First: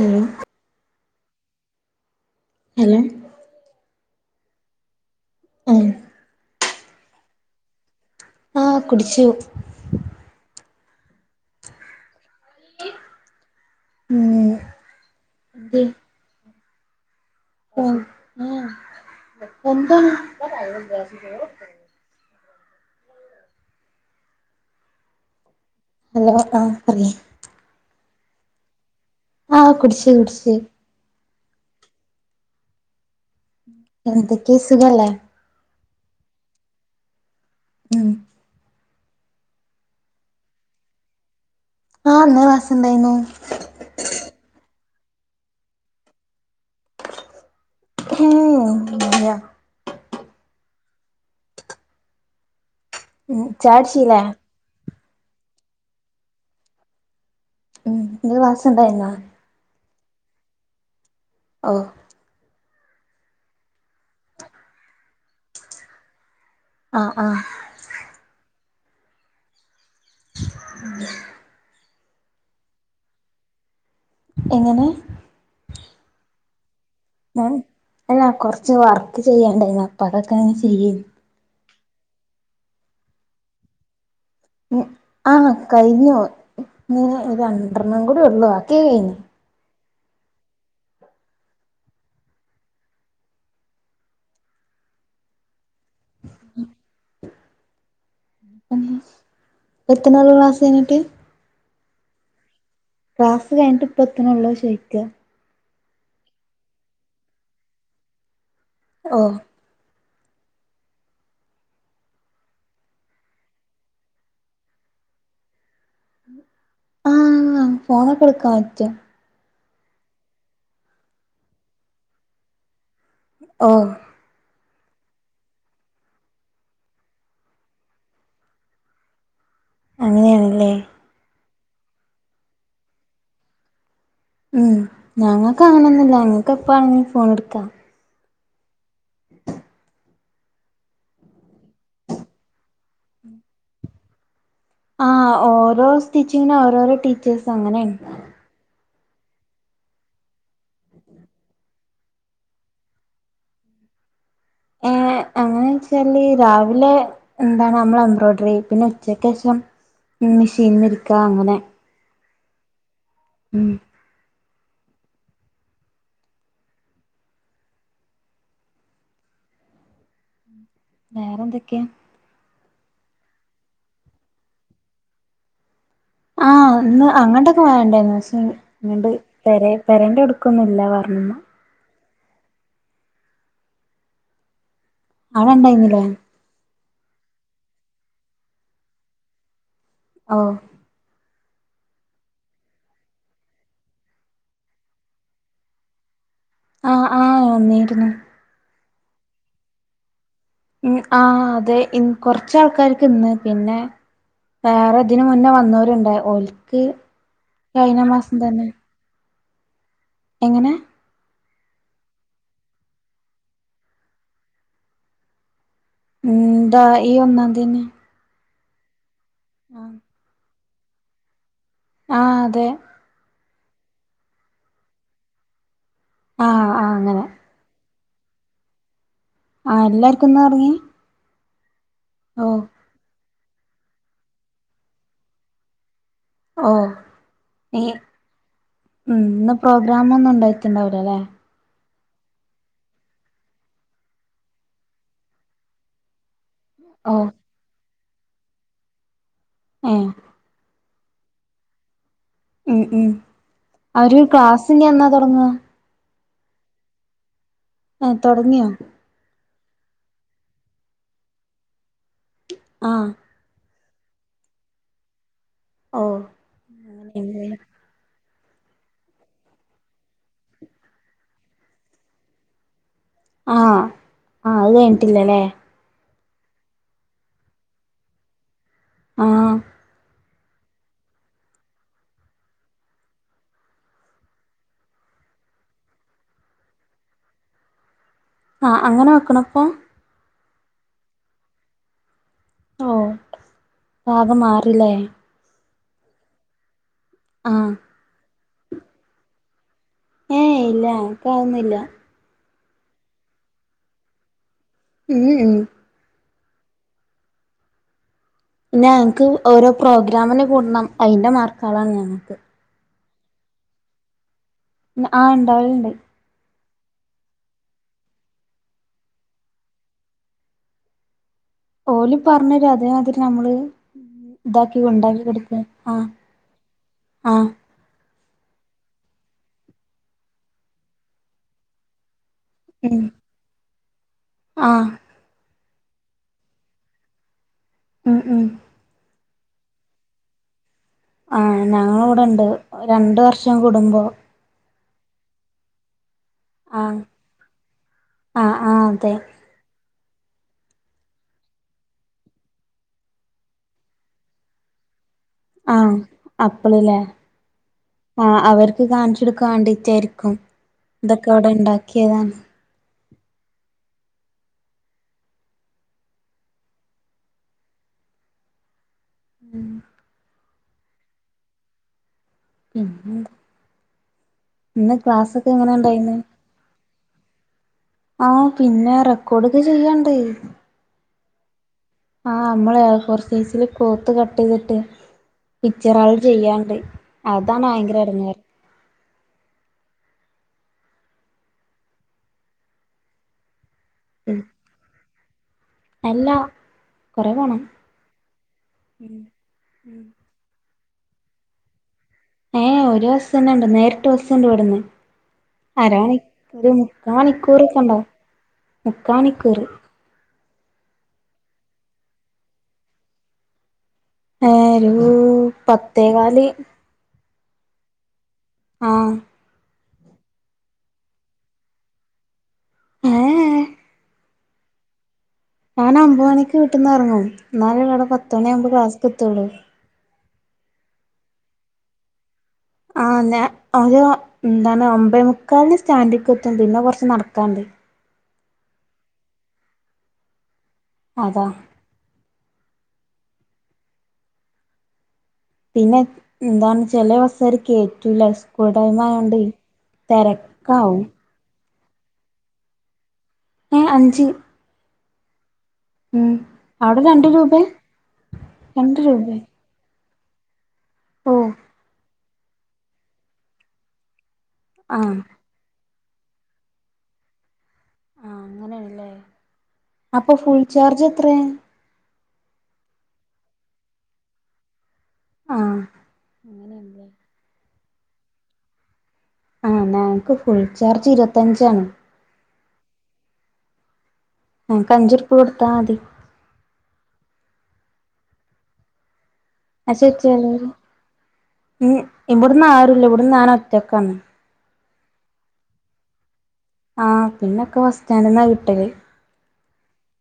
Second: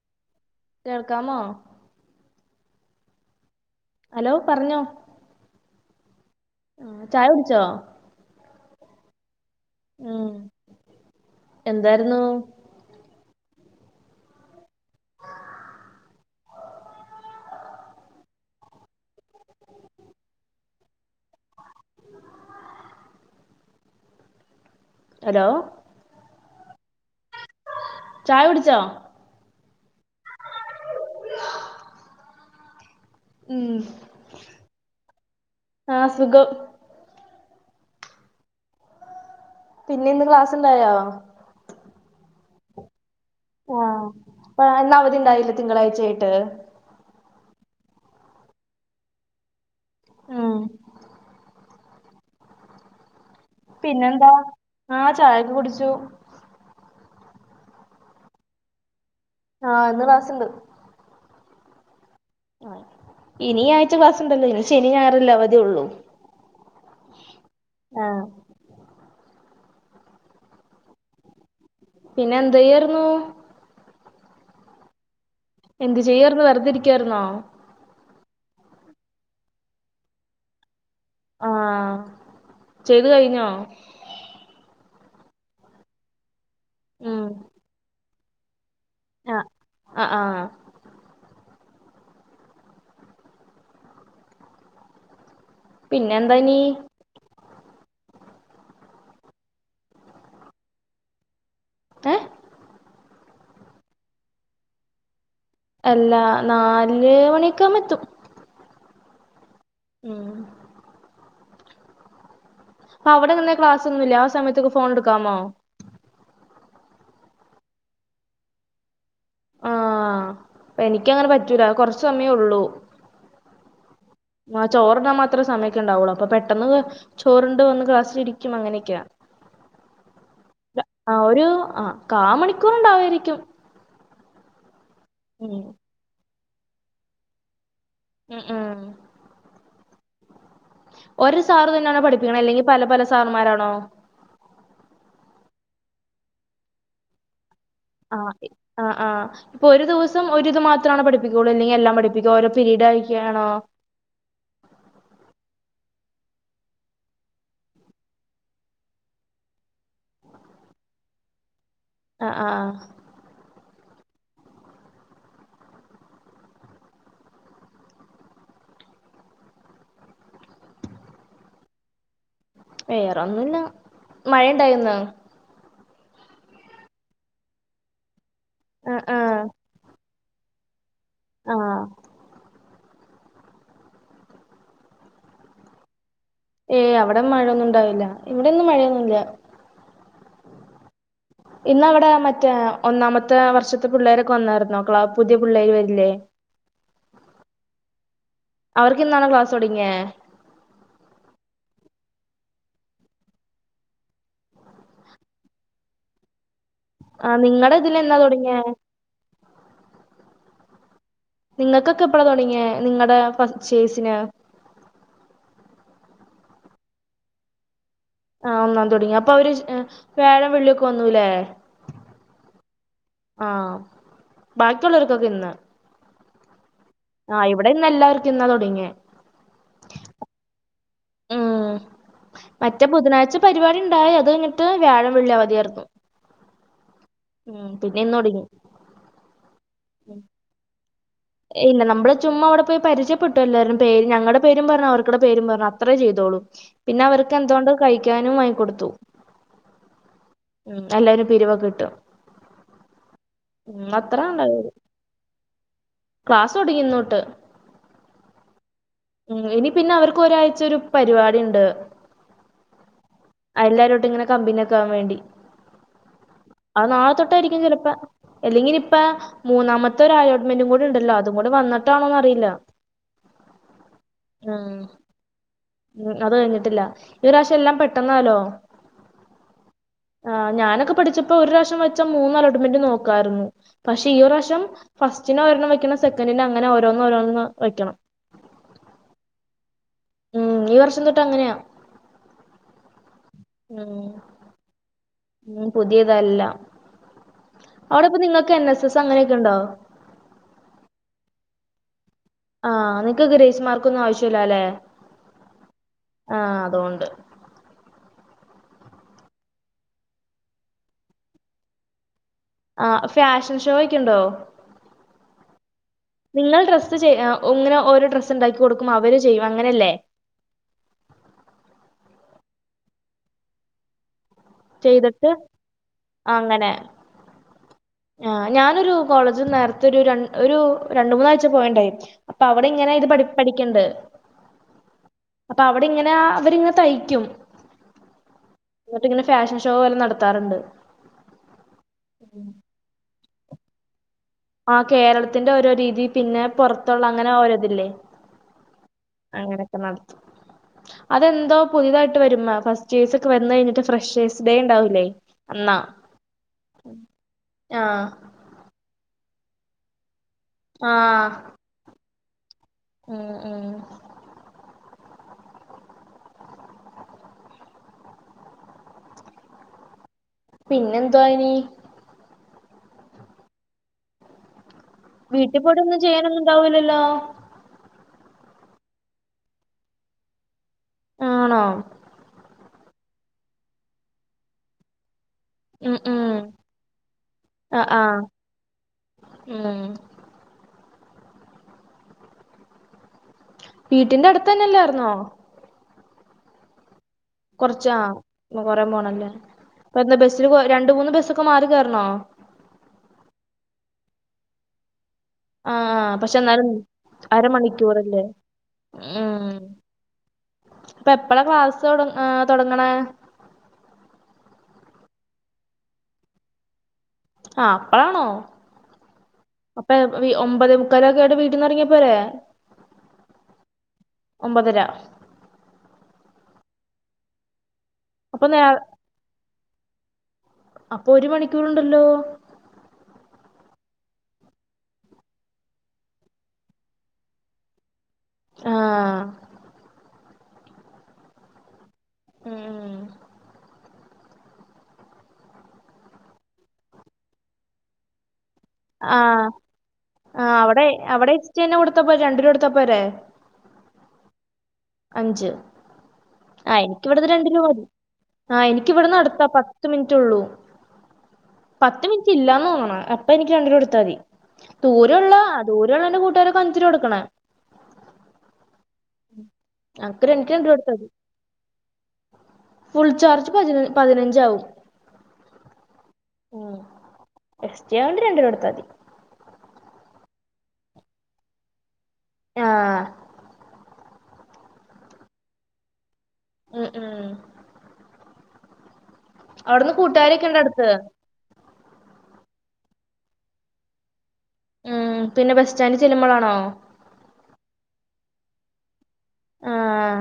Hello കേൾക്കാമോ hello hello പറഞ്ഞോ ആഹ് ആഹ് ചായ കുടിച്ചോ ആഹ് കുടിച്ചു ഉം എന്താരുന്നു ഉം എന്താ [inaudible] ഹലോ ഹലോ ആഹ് പറിയ് ചായ കുടിച്ചോ ആഹ് കുടിച്ചു കുടിച്ചു [inaudible] ഉം എന്തൊക്കെയാ സുഖല്ലേ ആഹ് സുഖം ഉം പിന്നെ ഇന്ന് ക്ലാസ് ഉണ്ടായോ ആഹ് ഇന്ന് ക്ലാസ്സ് ഉണ്ടായിരുന്നു ആഹ് അപ്പ ഇന്ന് അവധി ഉണ്ടായില്ലെ തിങ്കളാഴ്ച ആയിട്ട് ഉം ഇല്ല ഉം ഉം ചായുടിച്ചില്ലേ പിന്നെന്താ ആഹ് ചായൊക്കെ കുടിച്ചു ഇന്ന് ക്ലാസ് ഉണ്ടായിരുന്ന ആഹ് ഇന്ന് ക്ലാസ്ണ്ട് ഓഹ് ഇനി ഈ ആഴ്ച ക്ലാസ്ണ്ടല്ലോ ഇനി ശനി ഞായറല്ലേ അവധിള്ളു ആഹ് ആഹ് ആഹ് [inaudible] പിന്നെ എന്തയ്യാർന്നു എങ്ങനെ എന്ത് ചെയ്യാർന്ന് വർതെരി ഏഹ് അല്ല കുറച്ച് വർക്ക് ചെയ്യാണ്ടായിരുന്നു അപ്പൊ അതൊക്കെ അങ്ങ് ചെയ്യെനി ആഹ് ചെയ്ത് കഴിഞ്ഞോ ഉം ആഹ് കഴിഞ്ഞു ഇനി ഉം രണ്ടെണ്ണം കൂടി ഉള്ളൂ ബാക്കികഴിഞ്ഞു ആഹ് ആഹ് പിന്നെന്താ ഇനി ഉം എത്ത്ണൊള്ളൂ ക്ലാസ് കൈഞ്ഞിട്ട് ഏഹ് ക്ലാസ് കഴിഞ്ഞിട്ട് ഇപ്പത്തണുള്ളൂ ചോയ്ക്കാ അല്ലാ നാല് മണിക്കങ്ങ് എത്തും ഓഹ് ഉം അപ്പൊ അവിടങ്ങനെ ക്ലാസൊന്നുല്ല ആ സമയത്തൊക്ക ഫോൺ എടുക്കാമോ ആഹ് ഫോണൊക്കെ എടുക്കാൻ പറ്റും ആഹ് എനിക്കങ്ങനെ പറ്റൂല കുറച്ച് സമയേ ഉള്ളൂ ഓഹ് ആഹ് ചോറുണ്ണാൻ മാത്രേ സമയൊക്കെണ്ടാവുള്ളൂ അപ്പൊ പെട്ടെന്ന് ചോറുണ്ട് വന്ന് ക്ലാസ്സിലിരിക്കും അങ്ങനെക്കെയാ അങ്ങനെയാണല്ലേ ആഹ് ഒരു ആഹ് കാമണിക്കൂർ ഉണ്ടാകുവായിരിക്കും ഉം ഞങ്ങക്ക് അങ്ങനൊന്നുല്ല ഞങ്ങക്ക് എപ്പാണെങ്കിലും ഫോൺ എടുക്കാം ഉം ഹ് ഒരു സാർ തന്നെണോ പഠിപ്പിക്കണെ അല്ലെങ്കിൽ പല പല സാറുമാരാണോ ആഹ് ഓരോ സ്റ്റിച്ചിങ്ങിന് ഓരോരോ ടീച്ചേഴ്സും അങ്ങനെണ്ട് ആഹ് ആഹ് പ്പൊ ഒരു ദിവസം ഒരിത് മാത്രാണോ പഠിപ്പിക്കുള്ളൂ അല്ലെങ്കിൽ എല്ലാം പഠിപ്പിക്കോ ഓരോ പിരീഡ് ആയിട്ടാണോ ഏഹ് അങ്ങനെ വെച്ചാല് രാവിലെ എന്താണ് നമ്മള എംബ്രോയ്ഡറി പിന്നെ ഉച്ചക്കേഷം മെഷീനിന്ന് ഇരിക്കാ അങ്ങനെ ആഹ് ആഹ് ഉം വേറെന്തൊക്കെയാ വേറെ ഒന്നുല്ല മഴണ്ടായിന്നോ ആഹ് ഇന്ന് അങ്ങട്ടൊക്കെ മഴണ്ടായിനി പക്ഷേ ആഹ് ഇങ്ങട്ട് ആഹ് പെരൻ്റെ ട്ക്ക് ക്കൊന്നുല്ലാ പറഞ്ഞു ആഹ് ആടെ ഇണ്ടായിരുന്നില്ലേ ഏയ് അവിടെ മഴയൊന്നും ഉണ്ടാവില്ല ഇവിടെന്നും മഴയൊന്നുംല്ല ഓഹ് ഇന്ന് അവിടെ മറ്റേ ഒന്നാമത്തെ വർഷത്തെ പിള്ളേരൊക്കെ വന്നായിരുന്നോ ക്ലാസ് പുതിയ പിള്ളേർ വരില്ലേ ആഹ് ആഹ് വന്നിരുന്നു അവർക്ക് ഇന്നാണോ ക്ലാസ്തൊടങ്ങിയെ ഉം ആഹ് അതെ കൊറച്ചാൾക്കാർക്ക് ഇന്ന് പിന്നെ വേറെ ഇതിന് മുന്നേ വന്നവരുണ്ട് ഓൽക്ക് ആഹ് നിങ്ങടെ ഇതില് കഴിഞ്ഞ എന്നാ മാസം തുടങ്ങിയേ തന്നെ എങ്ങനെ നിങ്ങൾക്കൊക്കെ എപ്പഴാ തുടങ്ങിയ നിങ്ങളടെ പറച്ചേസിനു എന്താ ഈ ഒന്നാതിത്തന്നെ ആഹ് ഒന്നാം തിയ്യതി തുടങ്ങി അപ്പൊ അവര് വ്യാഴം വെള്ളിയൊക്കെ വന്നുലേ ആഹ് അതെ ആഹ് ബാക്കിയുള്ളവർക്കൊക്കെ ഇന്ന് ആഹ് ആഹ് അങ്ങനെ ആഹ് ഇവിടെ ഇന്ന് എല്ലാവർക്കും ഇന്നാ തുടങ്ങിയ ആഹ് എല്ലാർക്കുംന്നാ തുടങ്ങിയെ ആഹ് ഓഹ് മറ്റേ ബുധനാഴ്ച പരിപാടി ഉണ്ടായി അത് എന്നിട്ട് വ്യാഴം വെള്ളി അവതിയായിരുന്നു ഓ ഈ ഇന്ന് തൊടങ്ങി ഉ ഇന്ന് പ്രോഗ്രാമ ഒന്നും ഉണ്ടായിട്ടുണ്ടാവില്ലോ അല്ലേ ഇല്ല നമ്മൾ ചുമ്മാ അവിടെ പോയി പരിയപ്പെട്ടു എല്ലാരും പേര് ഞങ്ങളുടെ പേരും പറഞ്ഞു അവരുടെ പേരും പറഞ്ഞു അത്രേ ചെയ്തോളൂ പിന്നെ ഓ അവർക്ക് എന്തോ കൊണ്ട് കഴിക്കാനും വാങ്ങി കൊടുത്തു ആഹ് ഉം എല്ലാരും പിരിവൊക്കെ കിട്ടും ഉം ഉം അത്ര അവര് ഉണ്ടായത് ക്ലാസ്സി ഇനി എന്നാ തുടങ്ങുക ക്ലാസ് തുടങ്ങി ഇന്ന് തൊട്ട് ആഹ് തുടങ്ങിയോ ഉം ഇനി പിന്നെ അവർക്ക് ഒരാഴ്ച ഒരു പരിപാടിഉണ്ട് ആഹ് എല്ലാരേട്ടും ഇങ്ങനെ കമ്പിനോക്കെ ആകാൻ വേണ്ടി ഓ ആഹ് നാളെ അങ്ങനെയാണല്ലേ. തൊട്ടായിരിക്കും ചിലപ്പോ അല്ലെങ്കിൽ ഇപ്പൊ മൂന്നാമത്തെ ഒരു അലോട്ട്മെന്റും കൂടെ ഉണ്ടല്ലോ അതും കൂടെ വന്നിട്ടാണോന്ന് അറിയില്ല ആഹ് അത് ആഹ് കഴിഞ്ഞിട്ടില്ലല്ലേ ഉം അത് കഴിഞ്ഞട്ടില്ല ഈ പ്രാവശ്യം എല്ലാം പെട്ടെന്നാലോ ആഹ് ആഹ് ഞാനൊക്കെ പഠിച്ചപ്പോ ഒരുറാശ്യം വെച്ചാ മൂന്ന് അലോട്ട്മെന്റ് നോക്കാരുന്നു പക്ഷെ ഈ ഒരുറാശ്യം ഫസ്റ്റിനൊരെണ്ണം വെക്കണം സെക്കൻഡിനു അങ്ങനെ ഓരോന്ന് ഓരോന്ന് വെക്കണം ആഹ് അങ്ങനെ വെക്കണം ഇപ്പൊ ഉം ഈ വർഷം തൊട്ട് അങ്ങനെയാ ഉം ഒക്കെ മാറീല്ലേ ഇനീം പുതിയതാ എല്ലാം ആഹ് അവിടിപ്പൊ നിങ്ങക്ക് എൻ എസ് എസ് അങ്ങനെയൊക്കെ ഒണ്ടോ ഏയ് ഇല്ല ഞങ്ങക്കതൊന്നുവില്ല ആഹ് നിങക്ക് ഗ്രേസ് മാർക്കൊന്നും ആവശ്യില്ല അല്ലേ ഉം ഉം ആഹ് അതോണ്ട് പിന്നെ ഞങ്ങക്ക് ഓരോ പ്രോഗ്രാമിന് കൂടണം അതിന്റെ മാർക്ക്കളാണ് ഞങ്ങക്ക് ആഹ് ഫാഷൻ ഷോ ഒക്കെ ഇണ്ടോ ആഹ് ഇണ്ടാവലെണ്ട് നിങ്ങൾ ഡ്രസ്സ് ചെ അഹ് ഇങ്ങനെ ഓരോ ഡ്രസ്സ് ഇണ്ടാക്കി കൊടുക്കും അവര് ചെയ്യും അങ്ങനെയല്ലേ ഓല് പറഞ്ഞ് തരും അതേമാതിരി നമ്മള് ഇതാക്കി ഒണ്ടാക്കി ചെയ്തിട്ട് കൊടുക്കും ആഹ് ആഹ് ആഹ് ഞാനൊരു കോളേജി നേരത്തെ ഒരു രൺ ഒരു രണ്ട് മൂന്നാഴ്ച്ച പോയണ്ടായിരുന്നു അപ്പ അവിടെ ഇങ്ങനെ ഉം ഇത് പഠി പഠിക്കെണ്ട് ആഹ് അപ്പ അവിടിങ്ങനാ അവരിങ്ങ് തയ്ക്കും ഉം ഉം എന്നിട്ട് ഇങ്ങനെ ഫാഷൻ ഷോ പോലെ നടത്താറിണ്ട് ആഹ് ഞങ്ങളിവിടെണ്ട് രണ്ടു വർഷം കൂടുമ്പോ ആഹ് കേരളത്തിന്റെ ഓരോ രീതി പിന്നെ ആഹ് പൊറത്തൊള്ള അങ്ങനെ ഓരോ ഇതില്ലേ ആഹ് ആഹ് അതെ അങ്ങനെക്ക നടത്തും അത് എന്തോ പുതിയതായിട്ട് വരുമ്മ ഫസ്റ്റ്യേർസൊക്കെ വന്ന് കഴിഞ്ഞിട്ട് ഫ്രഷേഴ്സ് ഡേ എണ്ടാവൂല്ലേ ആഹ് അപ്പളല്ലേ ആഹ് അവർ ക്ക് കാണിച്ചൊടുക്കാൻ വേണ്ടിട്ടായിരിക്കും ഇതൊക്കെ ആഹ് അവിടെ ഇണ്ടാക്കിയതാണ് ഉം ഉം ഉം പിന്നെ എന്തുവാ ഇനി [unintelligible] ഇന്ന് ക്ലാസ്സൊക്കെ വീട്ടിൽ എങ്ങനെ പോയിട്ട് ഒന്നും എണ്ടായിരുന്നു [unintelligible] ആഹ് പിന്നെ റെക്കോർഡൊക്കെ ചെയ്യാൻണ്ട് ആണോ ആഹ് നമ്മള് എ ഫോർ സൈസില് ക്ലോത്ത് കട്ട് ചെയ്തിട്ട് ഉം പിക്ച്ചറുകൾ ഉം ചെയ്യാൻണ്ട് അതാണ് ആഹ് ഭയങ്കര ആഹ് എടങ്ങേറ് ഉം വീട്ടിന്റെ അടുത്ത് തന്നെയല്ലാർന്നോ അല്ല കൊറെ പോണം കൊറച്ചാ കൊറെ പോണല്ലേ ഇപ്പ എന്ന ബസ്സില് രണ്ടു മൂന്ന് ബസ്സൊക്കെ മാറി കയറണോ ഏഹ് ഒരു ബസ്സന്നെണ്ട് നേരിട്ട് ബസ്സുണ്ട് ഇവിടന്ന് ആ അരണി പക്ഷെ എന്നാലും ഒരു മുക്കാ മണിക്കൂറൊക്കണ്ടാവും അരമണിക്കൂറല്ലേ മുക്കാ മണിക്കൂറ് അപ്പ എപ്പോഴാ ക്ലാസ് തുട തുടങ്ങണത് ഏഹ് ഒരു പത്തെകാല് ആഹ് അപ്പഴാണോ ആഹ് അപ്പൊ ഒമ്പത് മുക്കാല് ഒക്കൊയിട്ട് വീട്ടിന്ന് ഇറങ്ങിയപ്പോരേ ഏഹ് ഏഹ് ഒമ്പത്തര ഞാൻ ഒമ്പത് മണിക്ക് വീട്ടീന്നിറങ്ങും എന്നാലേ അവിടെ പത്ത് അപ്പൊ നേ മണിയാകുമ്പോ ക്ലാസ്സ്ക്ക്‌ എത്തുളളു അപ്പൊ ഒരു മണിക്കൂർ ഉണ്ടല്ലോ ആഹ് ഞാ ഒരു എന്താണ് ഒമ്പതേമൂക്കാലിന് സ്റ്റാൻഡിക്കെത്തും പിന്നെ കൊറച്ച് നടക്കാനിണ്ട് ആഹ് അതാ ഉം പിന്നെ എന്താണ് ചില ബസ്സുകാര് കയറ്റുല്ല സ്കൂൾ ആ ടൈമായോണ്ടേ തിരക്കാവും [unintelligible] കൊടുത്ത പോരെ രണ്ടു രൂപ കൊടുത്താ പോരെ ഏഹ് അഞ്ച് അഞ്ച് ഉം ആഹ് അവിടെ എനിക്ക് ഇവിടുന്ന് രണ്ട് രണ്ടു രൂപേ രൂപ മതി ആഹ് എനിക്ക് രണ്ട് ഇവിടുന്ന് രൂപേ അടുത്താ പ ത്ത് മിനിറ്റ്ള്ളൂ ഓഹ് പത്ത് മിനിറ്റ് ഇല്ലാന്ന് തോന്നണു അപ്പം എനിക്ക് രണ്ട് രൂപ കൊടുത്താ മതി ആഹ് ദൂരള്ള ദൂരള്ളന്റെ കൂട്ടുകാരൊക്കെ അഞ്ചൂ രൂപ കൊടുക്കണേ ആഹ് അങ്ങനെയാണല്ലേ അപ്പൊ അത്ര എനിക്ക് ഫുൾ രണ്ട് കൊടുത്താ ചാർജ് മതി എത്രയാ ഫുൾ ചാർജ് പതിന പതിനഞ്ചാവും ആഹ് ഉം എസ് ടി ആയതുകൊണ്ട് രണ്ടു രൂപ കൊടുത്താ മതി ആഹ് ഞങ്ങക്ക് ഫുൾ ചാർജ് ഇരുപത്തഞ്ചാണ് ആഹ് ആഹ് എനിക്ക് അഞ്ചു രൂപ കൊടുത്താ മതി ഉം ഉം അവിടുന്ന് പക്ഷെ കൂട്ടുകാരൊക്കെ ഉണ്ട് ചെലര് അടുത്ത് ഇവിടന്ന് ആരുല്ല ഇവിടന്ന് ഞാൻ ഒറ്റക്കാണ് ഉം പിന്നെ ബസ് സ്റ്റാൻഡ് ചെല്ലുമ്പോളാണോ ആഹ് പിന്നൊക്കെ ബസ് സ്റ്റാൻഡ്ന്നാ കിട്ടെല്. ആഹ്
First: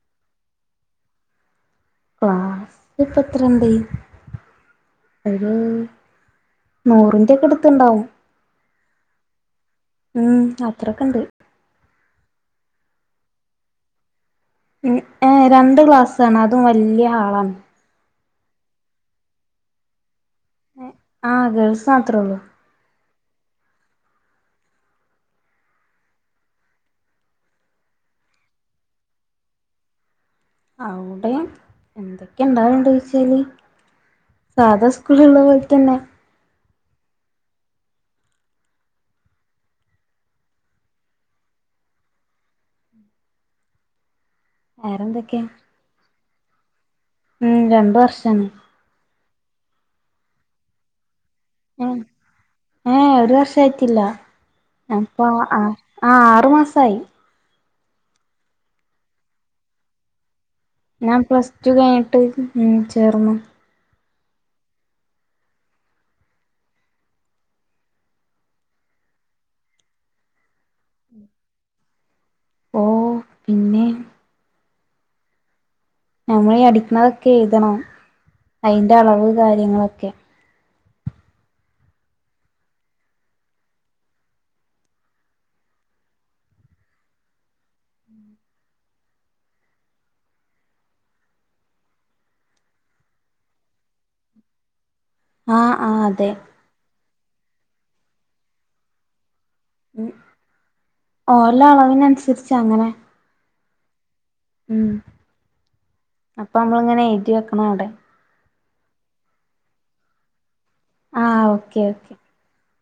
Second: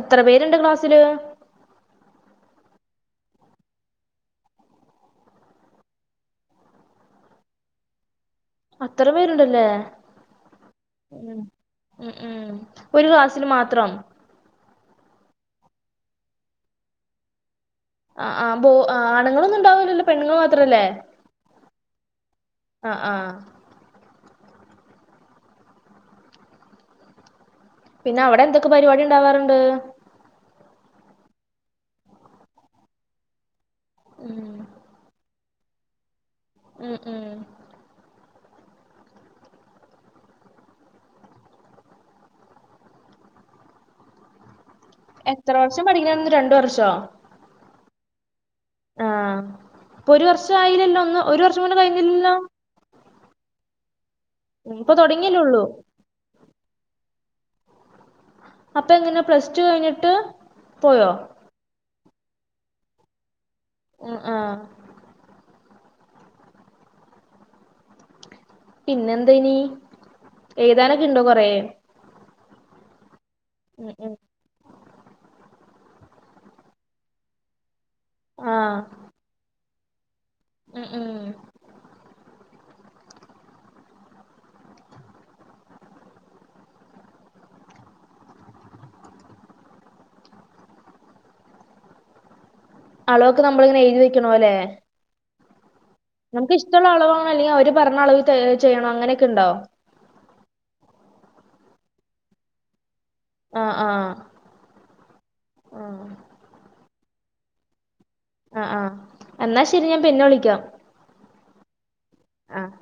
എത്ര പേര്ണ്ട് ക്ലാസ്സില്? ക്ലാസില്പ്പത്രണ്ട്? ഒരു നൂറിന്റെ ഒക്കെ അടുത്ത്ണ്ടാവും. അത്രേ പേരുണ്ടല്ലേ ഉം അത്രൊക്കെണ്ട് ഉം. ഉം ഉം ഒര് ക്ലാസ്സില് മാത്രം. ഉം ഏഹ് രണ്ട് ക്ലാസ്സാണ് അതും വല്ല്യാ ഹാളാണ്. ആഹ്, ആഹ് ബോ ആഹ് ആണുങ്ങളൊന്നും ഇണ്ടാവൂലല്ലോ പെണ്ണുങ്ങൾ മാത്രല്ലേ? ആഹ് ഗേൾസ് മാത്രേ ഉള്ളൂ ആഹ് ആഹ് പിന്നെ അവടെ എന്തൊക്കെ പരിപാടി ഉണ്ടാവാറുണ്ട്? അവിടെ എന്തൊക്കെഇണ്ടാവല്ണ്ട് ചോയ്ച്ചാല് ഉം സാധാ സ്കൂളിലുള്ള പോലെതന്നെ. ഉം, ഉം വേറെന്തൊക്കെയാ എത്ര വർഷം പഠിക്കണംന്ന് രണ്ട് വർഷോ ഉം രണ്ട് വർഷാണ് ആഹ് ഇപ്പൊ ഒര് വർഷം ആയില്ലല്ലോ ഒന്ന് ഒരു വർഷം പോലും ഏഹ് കഴിഞ്ഞില്ലല്ലോ ഏഹ് ഒര് വർഷം ആയിട്ടില്ല ഇപ്പൊ തുടങ്ങിയല്ലേ ആ ഉള്ളൂ ആറ് മാസവായി അപ്പൊ എങ്ങനാ പ്ലസ് ടു കഴിഞ്ഞിട്ട് പോയോ ഞാൻ പ്ലസ് ടു കഴിഞ്ഞിട്ട് ഉം ചേർന്നു ഉം ആഹ് പിന്നെന്താ ഇനി എഴുതാനൊക്കെ ഇണ്ടോ കൊറേ ഓഹ് ഉം ഉം ഞമ്മള് ഈ അടിക്കണതൊക്കെ എഴുതണം ആ അതിന്റെ അളവ് കാര്യങ്ങളൊക്കെ ഉം ഉം അളവൊക്കെ നമ്മളിങ്ങനെ എഴുതി വെക്കണം ഇല്ലേ ആഹ് ആഹ് അതെ ന്നമുക്ക് ഇഷ്ടവുള്ള അളവാണോ അല്ലെങ്കി അവര് പറഞ്ഞ അളവ് ചെയ്യണോ അങ്ങനെയൊക്കെയുണ്ടോ ഉം ഓലെ അളവിന് അനുസരിച്ച് അങ്ങനെ ആഹ് ആഹ് ഉം അപ്പ നമ്മളിങ്ങനെ എഴുതി വെക്കണം അവിടെ ആഹ് ആഹ് എന്നാ ശെരി ഞാൻ പിന്നെ വിളിക്കാം ആഹ് ഓക്കെ ഓക്കെ. ആഹ്